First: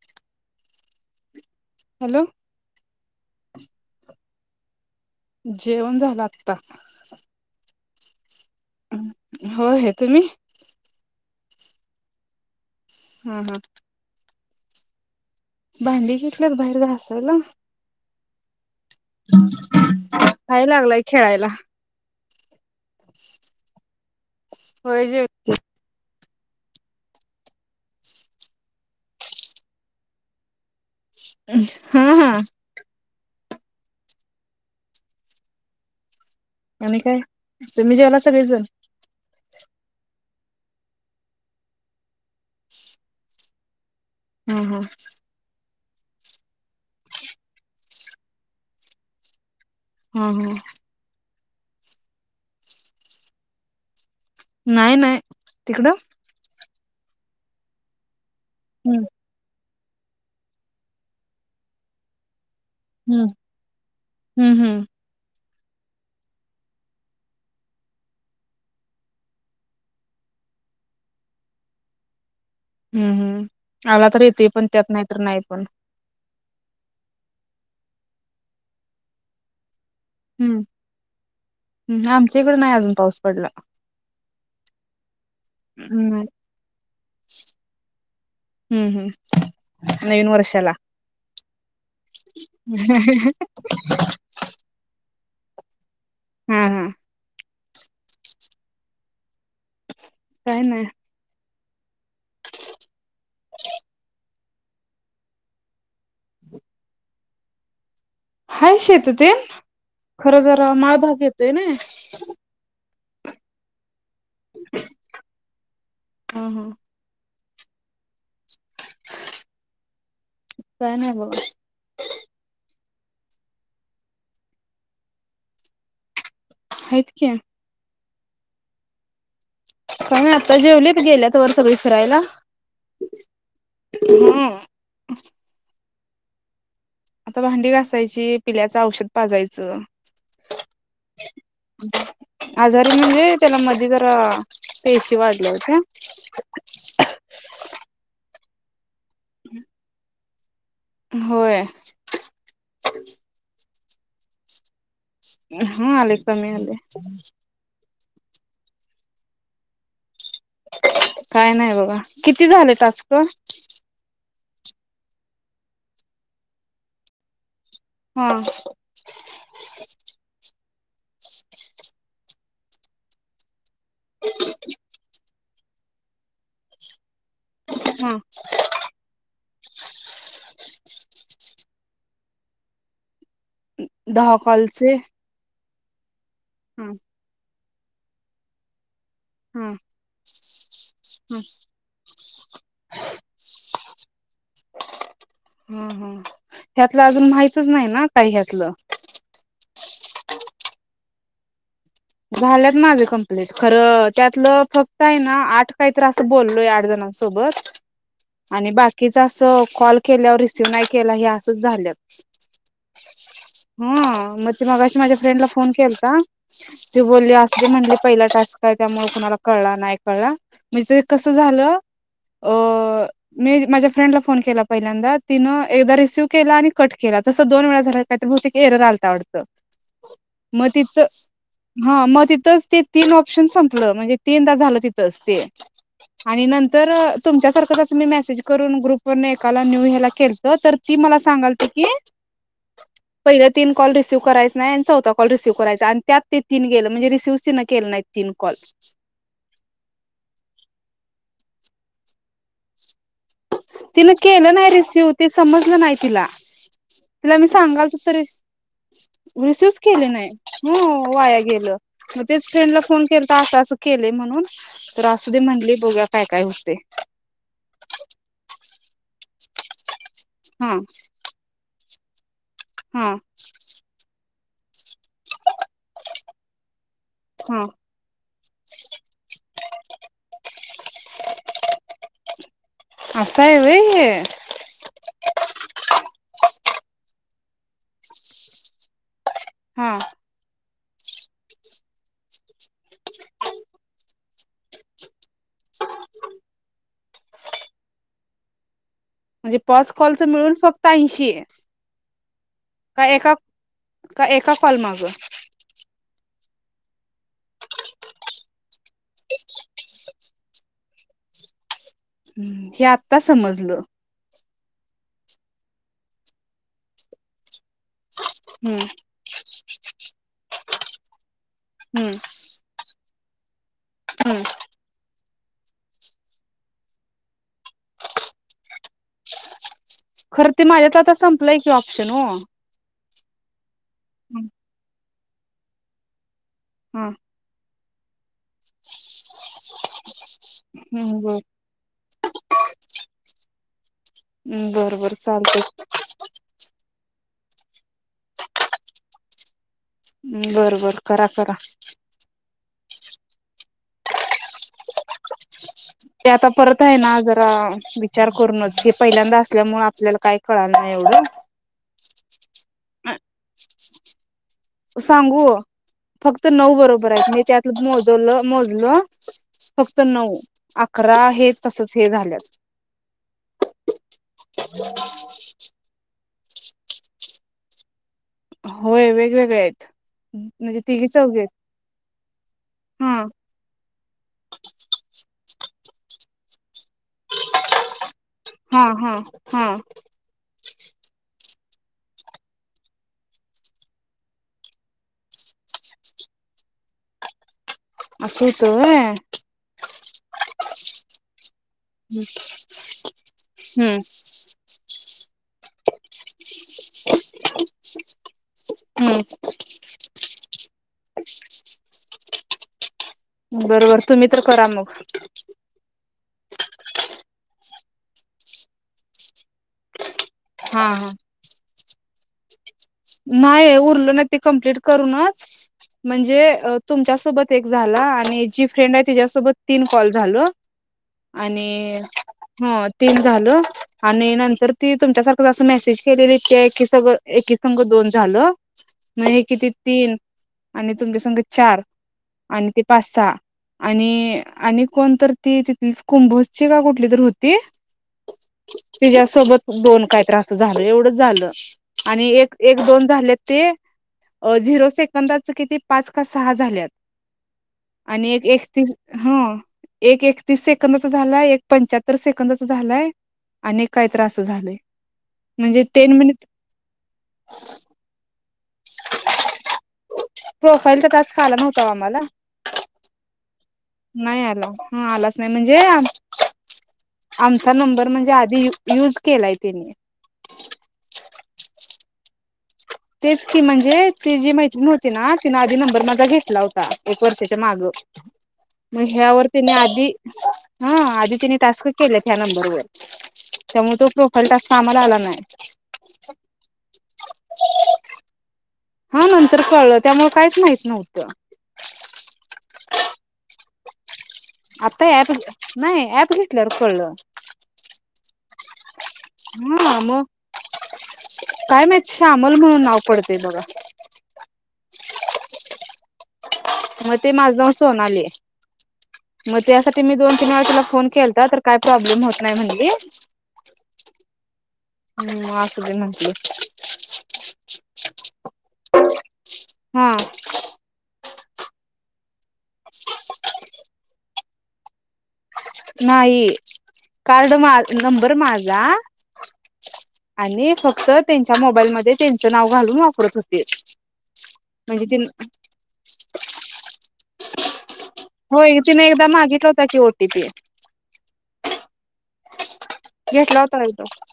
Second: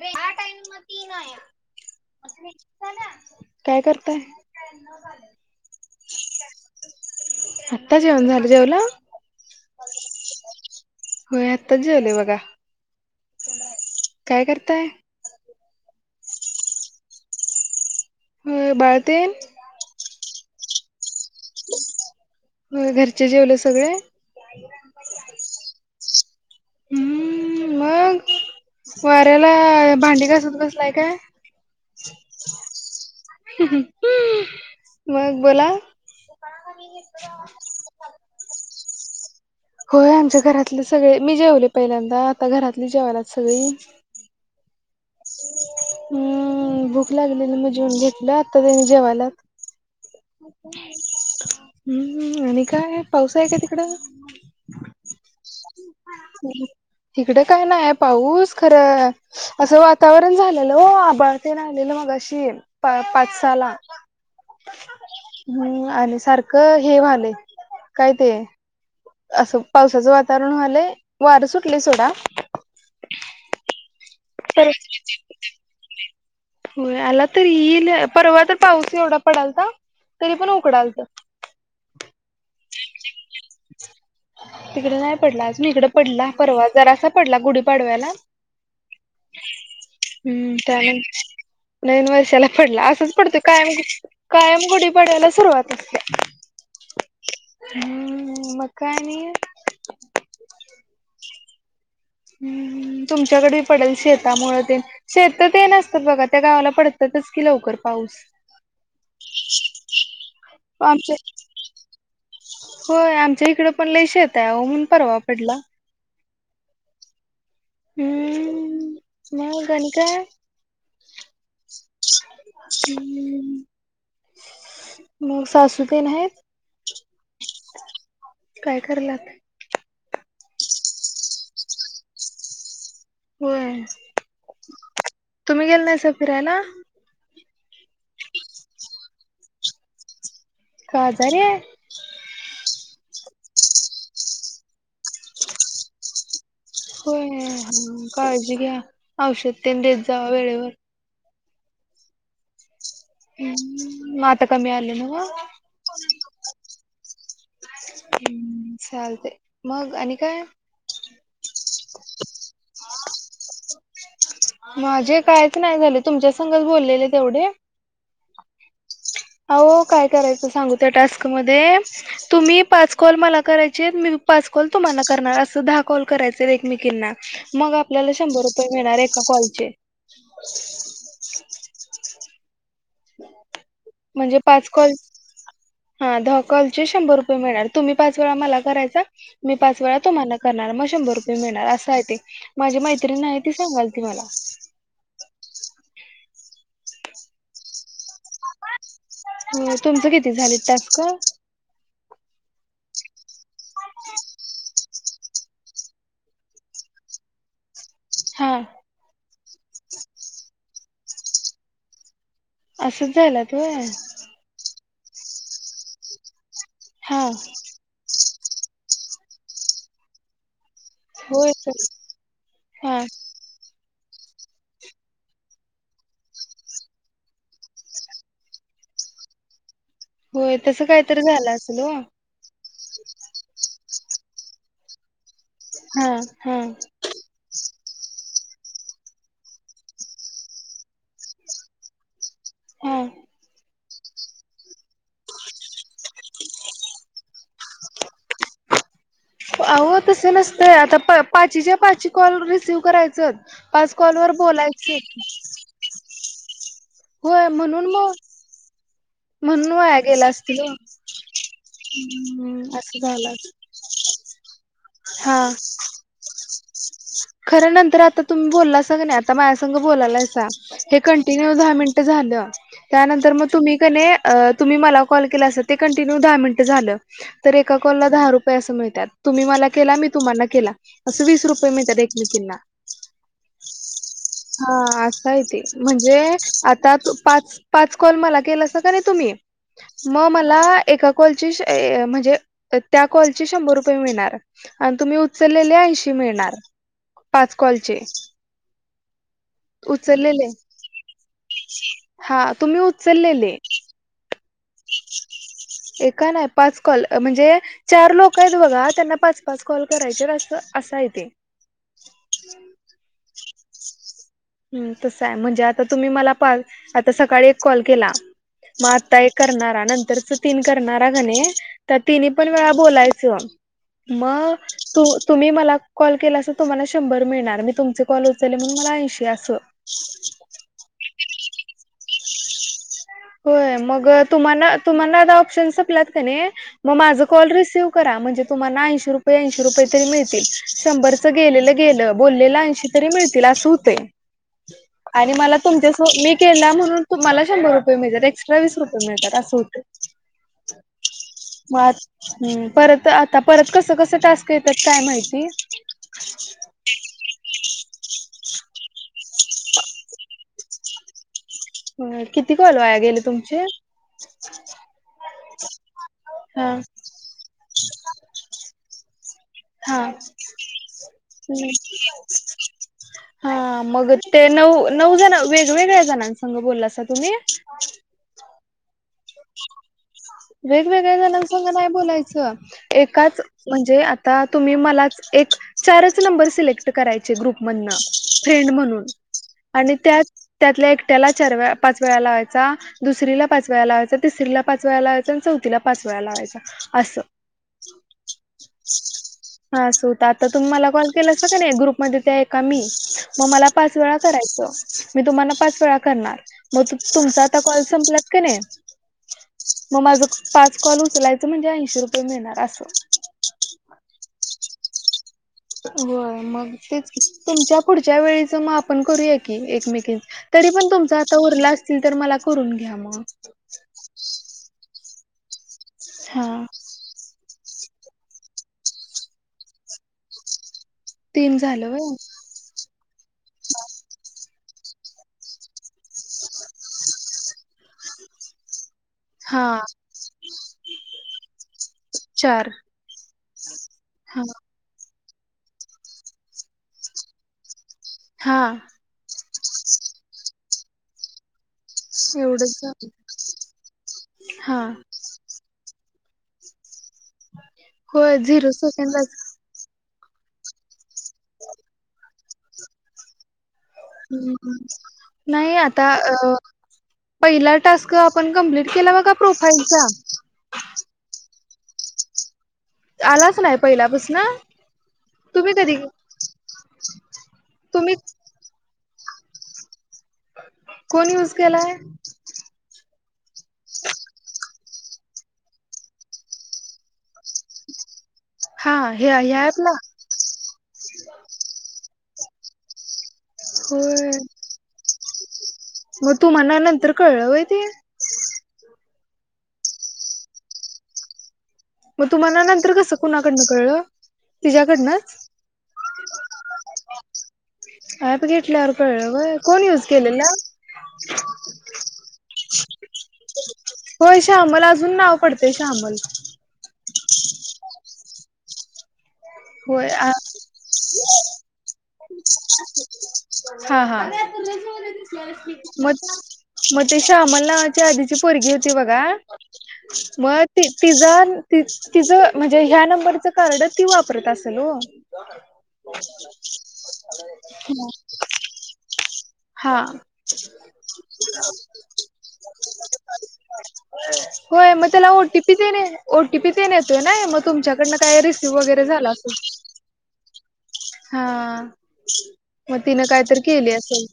Range हां time मती नांय आहे हॅलो कायं करतांय आहे जेवणं झालं आताचं आंत्ता जेवणं झालं जेवलां हो आहे तुम्हीं होयं आत्ताचं जेवले बघां हा हा कायं करतांय भांडी घेतल्यांत बाहेर घासांयला हो बाळंत आहे लागलांय खेळांयला घरंचे जेवले सगळें होयं जेवले हूं मगं वाऱ्यांला भांडी घांसत बसलांय आहे कायं हम्म हम्म - मग बोला आणि काय,, तुम्ही जेवला सगळेजण? होय आमच्या घरातली सगळी,, मी जेवले पहिल्यांदा, आता घरातली जेवल्यात सगळी हा हा. हम्म भूक लागलेली म जेऊन घेतलं,, आता त्यनी जेवाल्यात. हा हा हं आणि काय, पाऊस आहे काय तिकडं? नाही नाही,, तिकडं हं हं. इकडं काय नाहीये पाऊस खरं हम्म. असं वातावरण झालेलं ओ, आभाळ तेन आलेलं मगाशी पा हम्म पाच साला हम्म हम्म हं आणि सारखं हे व्हालय,, काय ते असं पावसाचं वातावरण व्हालंय,, वारं सुटलय सोडा हम्म हम्म, आला तर येतय पण त्यात नाहीतर नाही पण होय आला तर ईल, परवा तर पाऊस एवढा पडलता,, तरी पण उकडालतं. हं आमच्या इकडं नाही अजून पाऊस पडला. तिकडं नाही पडला आजू, इकडं नाही. पडला परवा जरासं पडला गुढीपाडव्याला. हम्म हम्म नवीन हम्म वर्षाला त्या म्ह, नवीन वर्षाला पडला, असंच पडतोय कायम कायम गुढी पाडव्याला सुरुवात असत्या. हां हां. हम्म मग काय आणि काय नाय. हम्म,, तुमच्याकडं बी पडेल शेतामुळे ते शेतं तेन आसतं बघा त्या गावाला पडत्यातच की लवकर पाऊस. हाय शेतं तेन, खरं जरा आमच्या माळभाग येतोय नाई. होय,, आमच्या इकडं पण लय शेतंय आओ म्हणून परवा पडला. हां हां. हम्म मग आणी काय काय नाय बघा हम्म,,,, मग सासू तेन हैत. हैत की काय कराल्या? काय नाय आता जेवलीत, गेल्यात वर सगळी फिरायला. होय, हम्म. तुम्ही गेला नाहीसा फिरायला? आता भांडी घासायची, पिल्याचं औषध पाजायचं. तो आजारी आहे? आजार म्हणजे त्याला मध्ये जरा, पेशी वाढल्या हूत्या. होय,, काळजी घ्या, औषध तेन देत जावा वेळेवर. होय. हं मग आता कमी आलं नवं हा आलय कमी आलय. हम्म चालतय,, मग आणि काय? काय नाही बघ किती झाले टास्क. माझे कायच नाही झाले तुमच्या संग बोललेले तेवढे. हां अहो काय करायचं सांगू त्या टास्क मध्ये तुम्ही पाच कॉल मला करायच. मी पाच कॉल तुम्हाला करणार असे दहा कॉल करायचे एकमेकींना. मग आपल्याला हा शंभर रुपये मिळणार एका कॉलचे. दहा म्हणजे पाच कॉल, कॉलचे दहा काॅल चे हा शंभर रुपये. तुम्ही पाच वेळा मला करायचा मी हा पाच वेळा तुम्हाला करणार. शंभर हा रुपये मिळणार असा आहे ते माझी मैत्रीण आहे ती सांगालती मला. हा हा ह्यातलं अजून माहितच नाही ना काही ह्यातलं. ह तुमचं किती झाले टास्क? झाल्यात माझे कंप्लीट खरं त्यातलं फक्त आहे ना आठ काहीत असं बोललोय आठ जण. सोबत. हा आणि बाकीचा असं कॉल केल्यावर रिसीव नाही केला असच झालं. असंच झालात होय हा मग ते मग अशी माझ्या फ्रेंडला फोन केलता. त हा बोलली असुदे म्हणली पहिला टास्क काय त्यामुळे कुणाळा कळला नाही कळला. ते कसं होय झालं. हा मी माझ्या फ्रेंडला फोन केला पहिल्यांदा तिनं एकदा एकदा रिसीव्ह केला आणि कट केला तस दोन वेळा झाला. इथं बहुतेक एरर आलता वाटत. होय तस कायतरी झालं असेल हो. हा मग तिथच ते तीन ऑप्शन संपलं म्हणजे तीनदा झालं तिथंच ते. हा आणि हा नंतर तुमच्यासारखं जसं मी मेसेज करून ग्रुप व एकाला न्यू हे्याला केलत तर त मला सगालती की. हम्म पहिले तीन कॉल रिसिव्ह करायच नाही आणि चौथा कॉल रिसव करायचाय त्यात. तीन गेलं म्हणजे रिसीव्ह तिन केलं नाहीत तीन कॉल. अहो तस नसतय आता पाची च्या पाचची कॉल रिसीव करायचं. पाच तिन कॉल वर केलं नाही बोलायचे रिसिव ते समजलं नाही तिला तिला होय मी म्हणून सांगाल त. [unintelligible] रिसीव म्हणून वाया केले गेला नाही असतील हो वाया गेलं मग तेच हम्म फ्रेंडला फोन असं केला तर झालं आता अस. तर असु दे म्हटली बघुया काय काय होते. खर नंतर आता तुम्ही बोलला सग नाही आता माया संघ बोलालायसा हा एक मि [unintelligible] दहा मिनट झालं, हा त्यानंतर मग तुम्ही कणी तुम्ही मला कॉल केला अस ते कंटिन्यू दहा मिनट झा तर एका काॅलला हा एका कॉल ला दहा रुपये अस मिळ त्यात. तुम्ही मला केला मी तुम्हाला केला अस वीस रुपये मिळतात. दोघींना. असा हाय होय हे! हा असा य ते म्हणजे आता तू पाच पाच कॉल मला के लासा कणी तुम्ही हा मग मला एक कॉलची म्हणजे त्या कॉलची शंभर रुपये मिळणार. आणि तुम्ही उचललेल्या ऐंशी मिळणार. पाच कॉलचे. म्हणजे पॉच कॉलच उचललेले मिळून फक्त ऐंशी हा तुम्ही का एका. उचललेले का एका कॉल मागं, एका नाही पाच कॉल म्हणजे चार लोकयत बघा. त्यांना पाच- पाच कॉल करायचेत. असं, असा हाय ते. हम्. हे आत्ता समजलं. ह तसाय. म्हणजे आता तुम्ही मला पा, आता सकाळी एक कॉल केला. हम्म मग आता एक करणारा. नंतरच तीन करणारा कनाई, तर हम्म तिनी पण वेळा बोलायचं. हम्म मग तु तुम्ही मला कॉल केला अस तर तुम्हाला शंभर मिळणार. मी तुमचे कॉल उचलले म्हणून मला ऐंशी, अस. सं. खरं ते माझ्यात आता संपलंय की, ऑप्शन ओ. होय. मग अ तुम्हाना- तुम्हाना आता ऑप्शन सपल्यात का नाही, मग हा. माझं कॉल रिसीव्ह करा. म्हणजे तुम्हाना, ऐंशी रुपये- ऐंशी रुपये तरी मिळतील. हम्म शंभरचं बर गेलेलं गेलं. बोललेलं ऐंशी तरी मिळतील. असं होतय. बर बर आणि मला चालतंय. तुमच्या सो मी केला म्हणून तुम्हाला शंभर रुपये मिळतात. एक्स्ट्रा वीस रुपये मिळतात, असं होतय. बर- बर. करा- करा. हम्म. परत आता, परत कसं- कसं टास्क येतात, काय माहिती. ते आता परत होय ना. जरा विचार करूनच. हे पहिल्यांदा असल्यामुळं, आपल्याला काय कळाना एवढं. होय. किती कॉल वाया गेले तुमचे? हा. बरय. मे च्या आतलं मोजवलं, मोजलं. फक्त हा. नऊ अकरा हे, तसच हे झाल्यात. हा, मग ते नऊ- नऊ जण, वेगवेगळ्या जणासंग बोललासा तुम्ही? होय. वे वेगवेगळ्या चौघी आहेत. जणांसग नाही बोलायचं. हा एकाच म्हणजे आता तुम्ही मलाच एक, चारच नंबर सिलेक्ट कराय चे ग्रुप मधन, फ्रेंड् हा म्हणून. हा हा आणि त्यात- त्यातल्या एक त्याला चार वेळा, पाच वेळा लावायचा. दुसरीला पाच वेळा लावा तिसरीला पाच वेळा लावायचा. अन् चौथीला पाच वेळा लावायचा, असं. असं व्हतं, व्हय? हा, असं व्हतं. आता तुम्ही मला कॉल केलासा का नाही, ग्रुपमध्ये ते एका मी. मग मला पाच हम्म वेळा करायचं. मी तुम्हाना पाच वेळा करणार. मग तु तुमचा आता कॉल संपल्यात किनय हम्. मग माझं क पाच कॉल उचलायचं. म्हणजे ऐंशी रुपये मिळणार, असं. बरबर. तुम्ही तर करा मग. होय. मग तेच की. तुमच्या पुढच्या वेळीचं, मग आपण करूया की, एकमेकी तरी हा पण हा. तुमचा आता उरला असतील, तर मला करून घ्या मग. ते उरलं ना, ते कंप्लेट करूनच. म्हणजे हा अ तुमच्यासोबत एक झाला. आणि जी फ्रेंडय, तिच्यासोबत तीन कॉल झालं. तीन झालं आणि व्हय हो तीन झालं. आणि नंतर ती तुमच्यासारखंंच असं मेसेज केलेली, त्या एकी सग एकी संघ दोन झालं. म हे हा किती तीन, आणि तुमचे संगं चार चार आणि ते पाच- सहा. आणि- हा आणि कोणतर ती तिथली, कुंभोजची का, कुठली तर होती हा. तिज्यासोबत दोन, काही तरी असं झालं. एवढंच झालं. आणि एक एवढंच एक दोन झालं झाले ते हा झिरो सेकंदाच किती पाच का सहा झालेत. आणि होय एक झिरो एकतीस सेकंदाच हा. एक एकतीस सेकंदाचा झालाय एक पंच्याहत्तर सेकंदाच झालाय. अनेक काही तरी असं झाले नाही म्हणजे आता टेन मिनिट. अ पहिला टास्क आपण कंप्लीट केला बघा प्रोफाईलचा. प्रोफाईल चा टास्क आला नव्हतं ओ आम्हाला. आलाच नाही पहिला. नाही आला हा आलाच नाही म्हणजे आमचा नंबर तुम्ही म्हणजे आधी. युज केलाय त्यांनी. कोण यूज केलाय? तेच की म्हणजे ती जी मैत्रीण होती ना. ना तिने आधी नंबर माझा घेतला होता एक वर्षाच्या माग. हा मग हे ह्यावर ह्या तिने ऍपला आधी. हा आधी तिने टास्क केले ह्या नंबरवर त्यामुळे तो. तो होय टास्क आम्हाला आला नाही. मग तूम्हाना नंतर कळलंय व्हय ते. हा नंतर कळलं त्यामुळे काहीच माहित नव्हतं. मग तुम्हाला नंतर कसं कुणाकडनं कळलं? आता ऍप तिच्याकडनंच घेतला नाही ऍप घेतल्यावर कळलं. ऍप घेतल्यावर कळल होय कोण हा युज मग केलेल? काय माहित श्यामल म्हणून नाव पडतेय बघ. होय श्यामल अजून नाव पडते श्यामल. मग ते माझं नाव सोनाली आहे मग त्यासाठी होय मी आ दोन तीन वेळा त्याला फोन केलाता तर. काय प्रॉब्लेम? होत नाही म्हणली हा हा मग असू दे म म्हटली मग ते श्यामल नावाच्या आधीची पोरगी होती बघा हा म ति तिजा ति तिज म्हणजे ह्या नंबरचं कार्ड ती वापरत असल ओ नाही कार्ड मा नंबर माझा हा आणि फक्त त्यांच्या मोबाईल मध्ये त्यांच नाव घालून वापरत होतीत. होय मग त्याला ओटीपी तेन ओटीपी तेन येतोय ना मग. तुमच्याकडन काय रिसिव्ह होय वगैर तिने एकदा झाला असल मागितला होता की ओटीपी हा. म तिनं कायतरी घेतला होता केली एकदा असल.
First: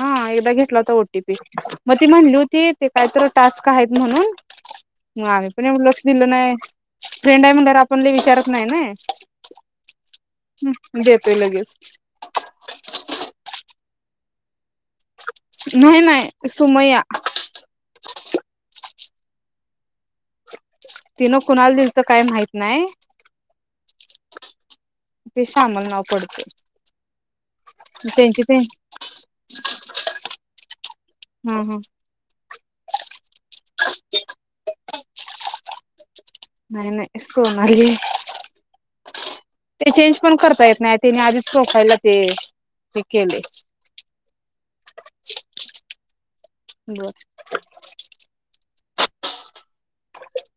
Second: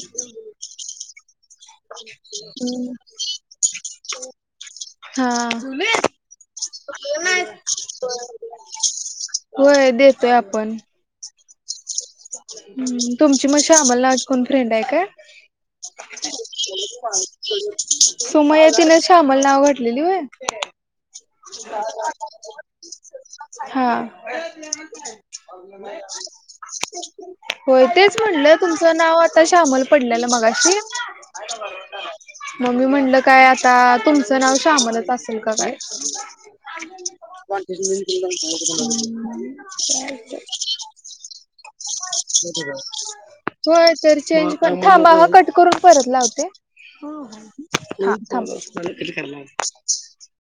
हा एकदा घेतला होता ओटीपी म ती म्हणली होती ते काय तर टास्क आहेत म्हणून. मग हा आम्ही पण एवढ लक्ष दिल नाही फ्रेंड आहे म्हणल्यावर आपण लई विचारत नाही. हे नाही होय देतोय आपण देतोय लगेच. तुमची म श्यामल नावाची कोण फ्रेंड आहे? काय? नाही नाही सुमय्या सुमया तिने श्यामल नाव घातलेली होय. तिनं कुनाला दिलत काय माहित नाय. हा. ते शामल नाव पडतय. होय तेच म्हणलं तुमचं नाव आता श्यामल पडलेलं मगाशी. हा हा म मी म्हणलं काय आता तुमचं नाव श्यामलच असेल का काय नाही नाही सोनाली ते चेंज [inaudible] [unintelligible] हे केलंय [unintelligible] होय, तरी चेंज पण थांबा ह कट करून परत लावते. बर हा, थांबा चालेल. कधी करणार? [unintelligible]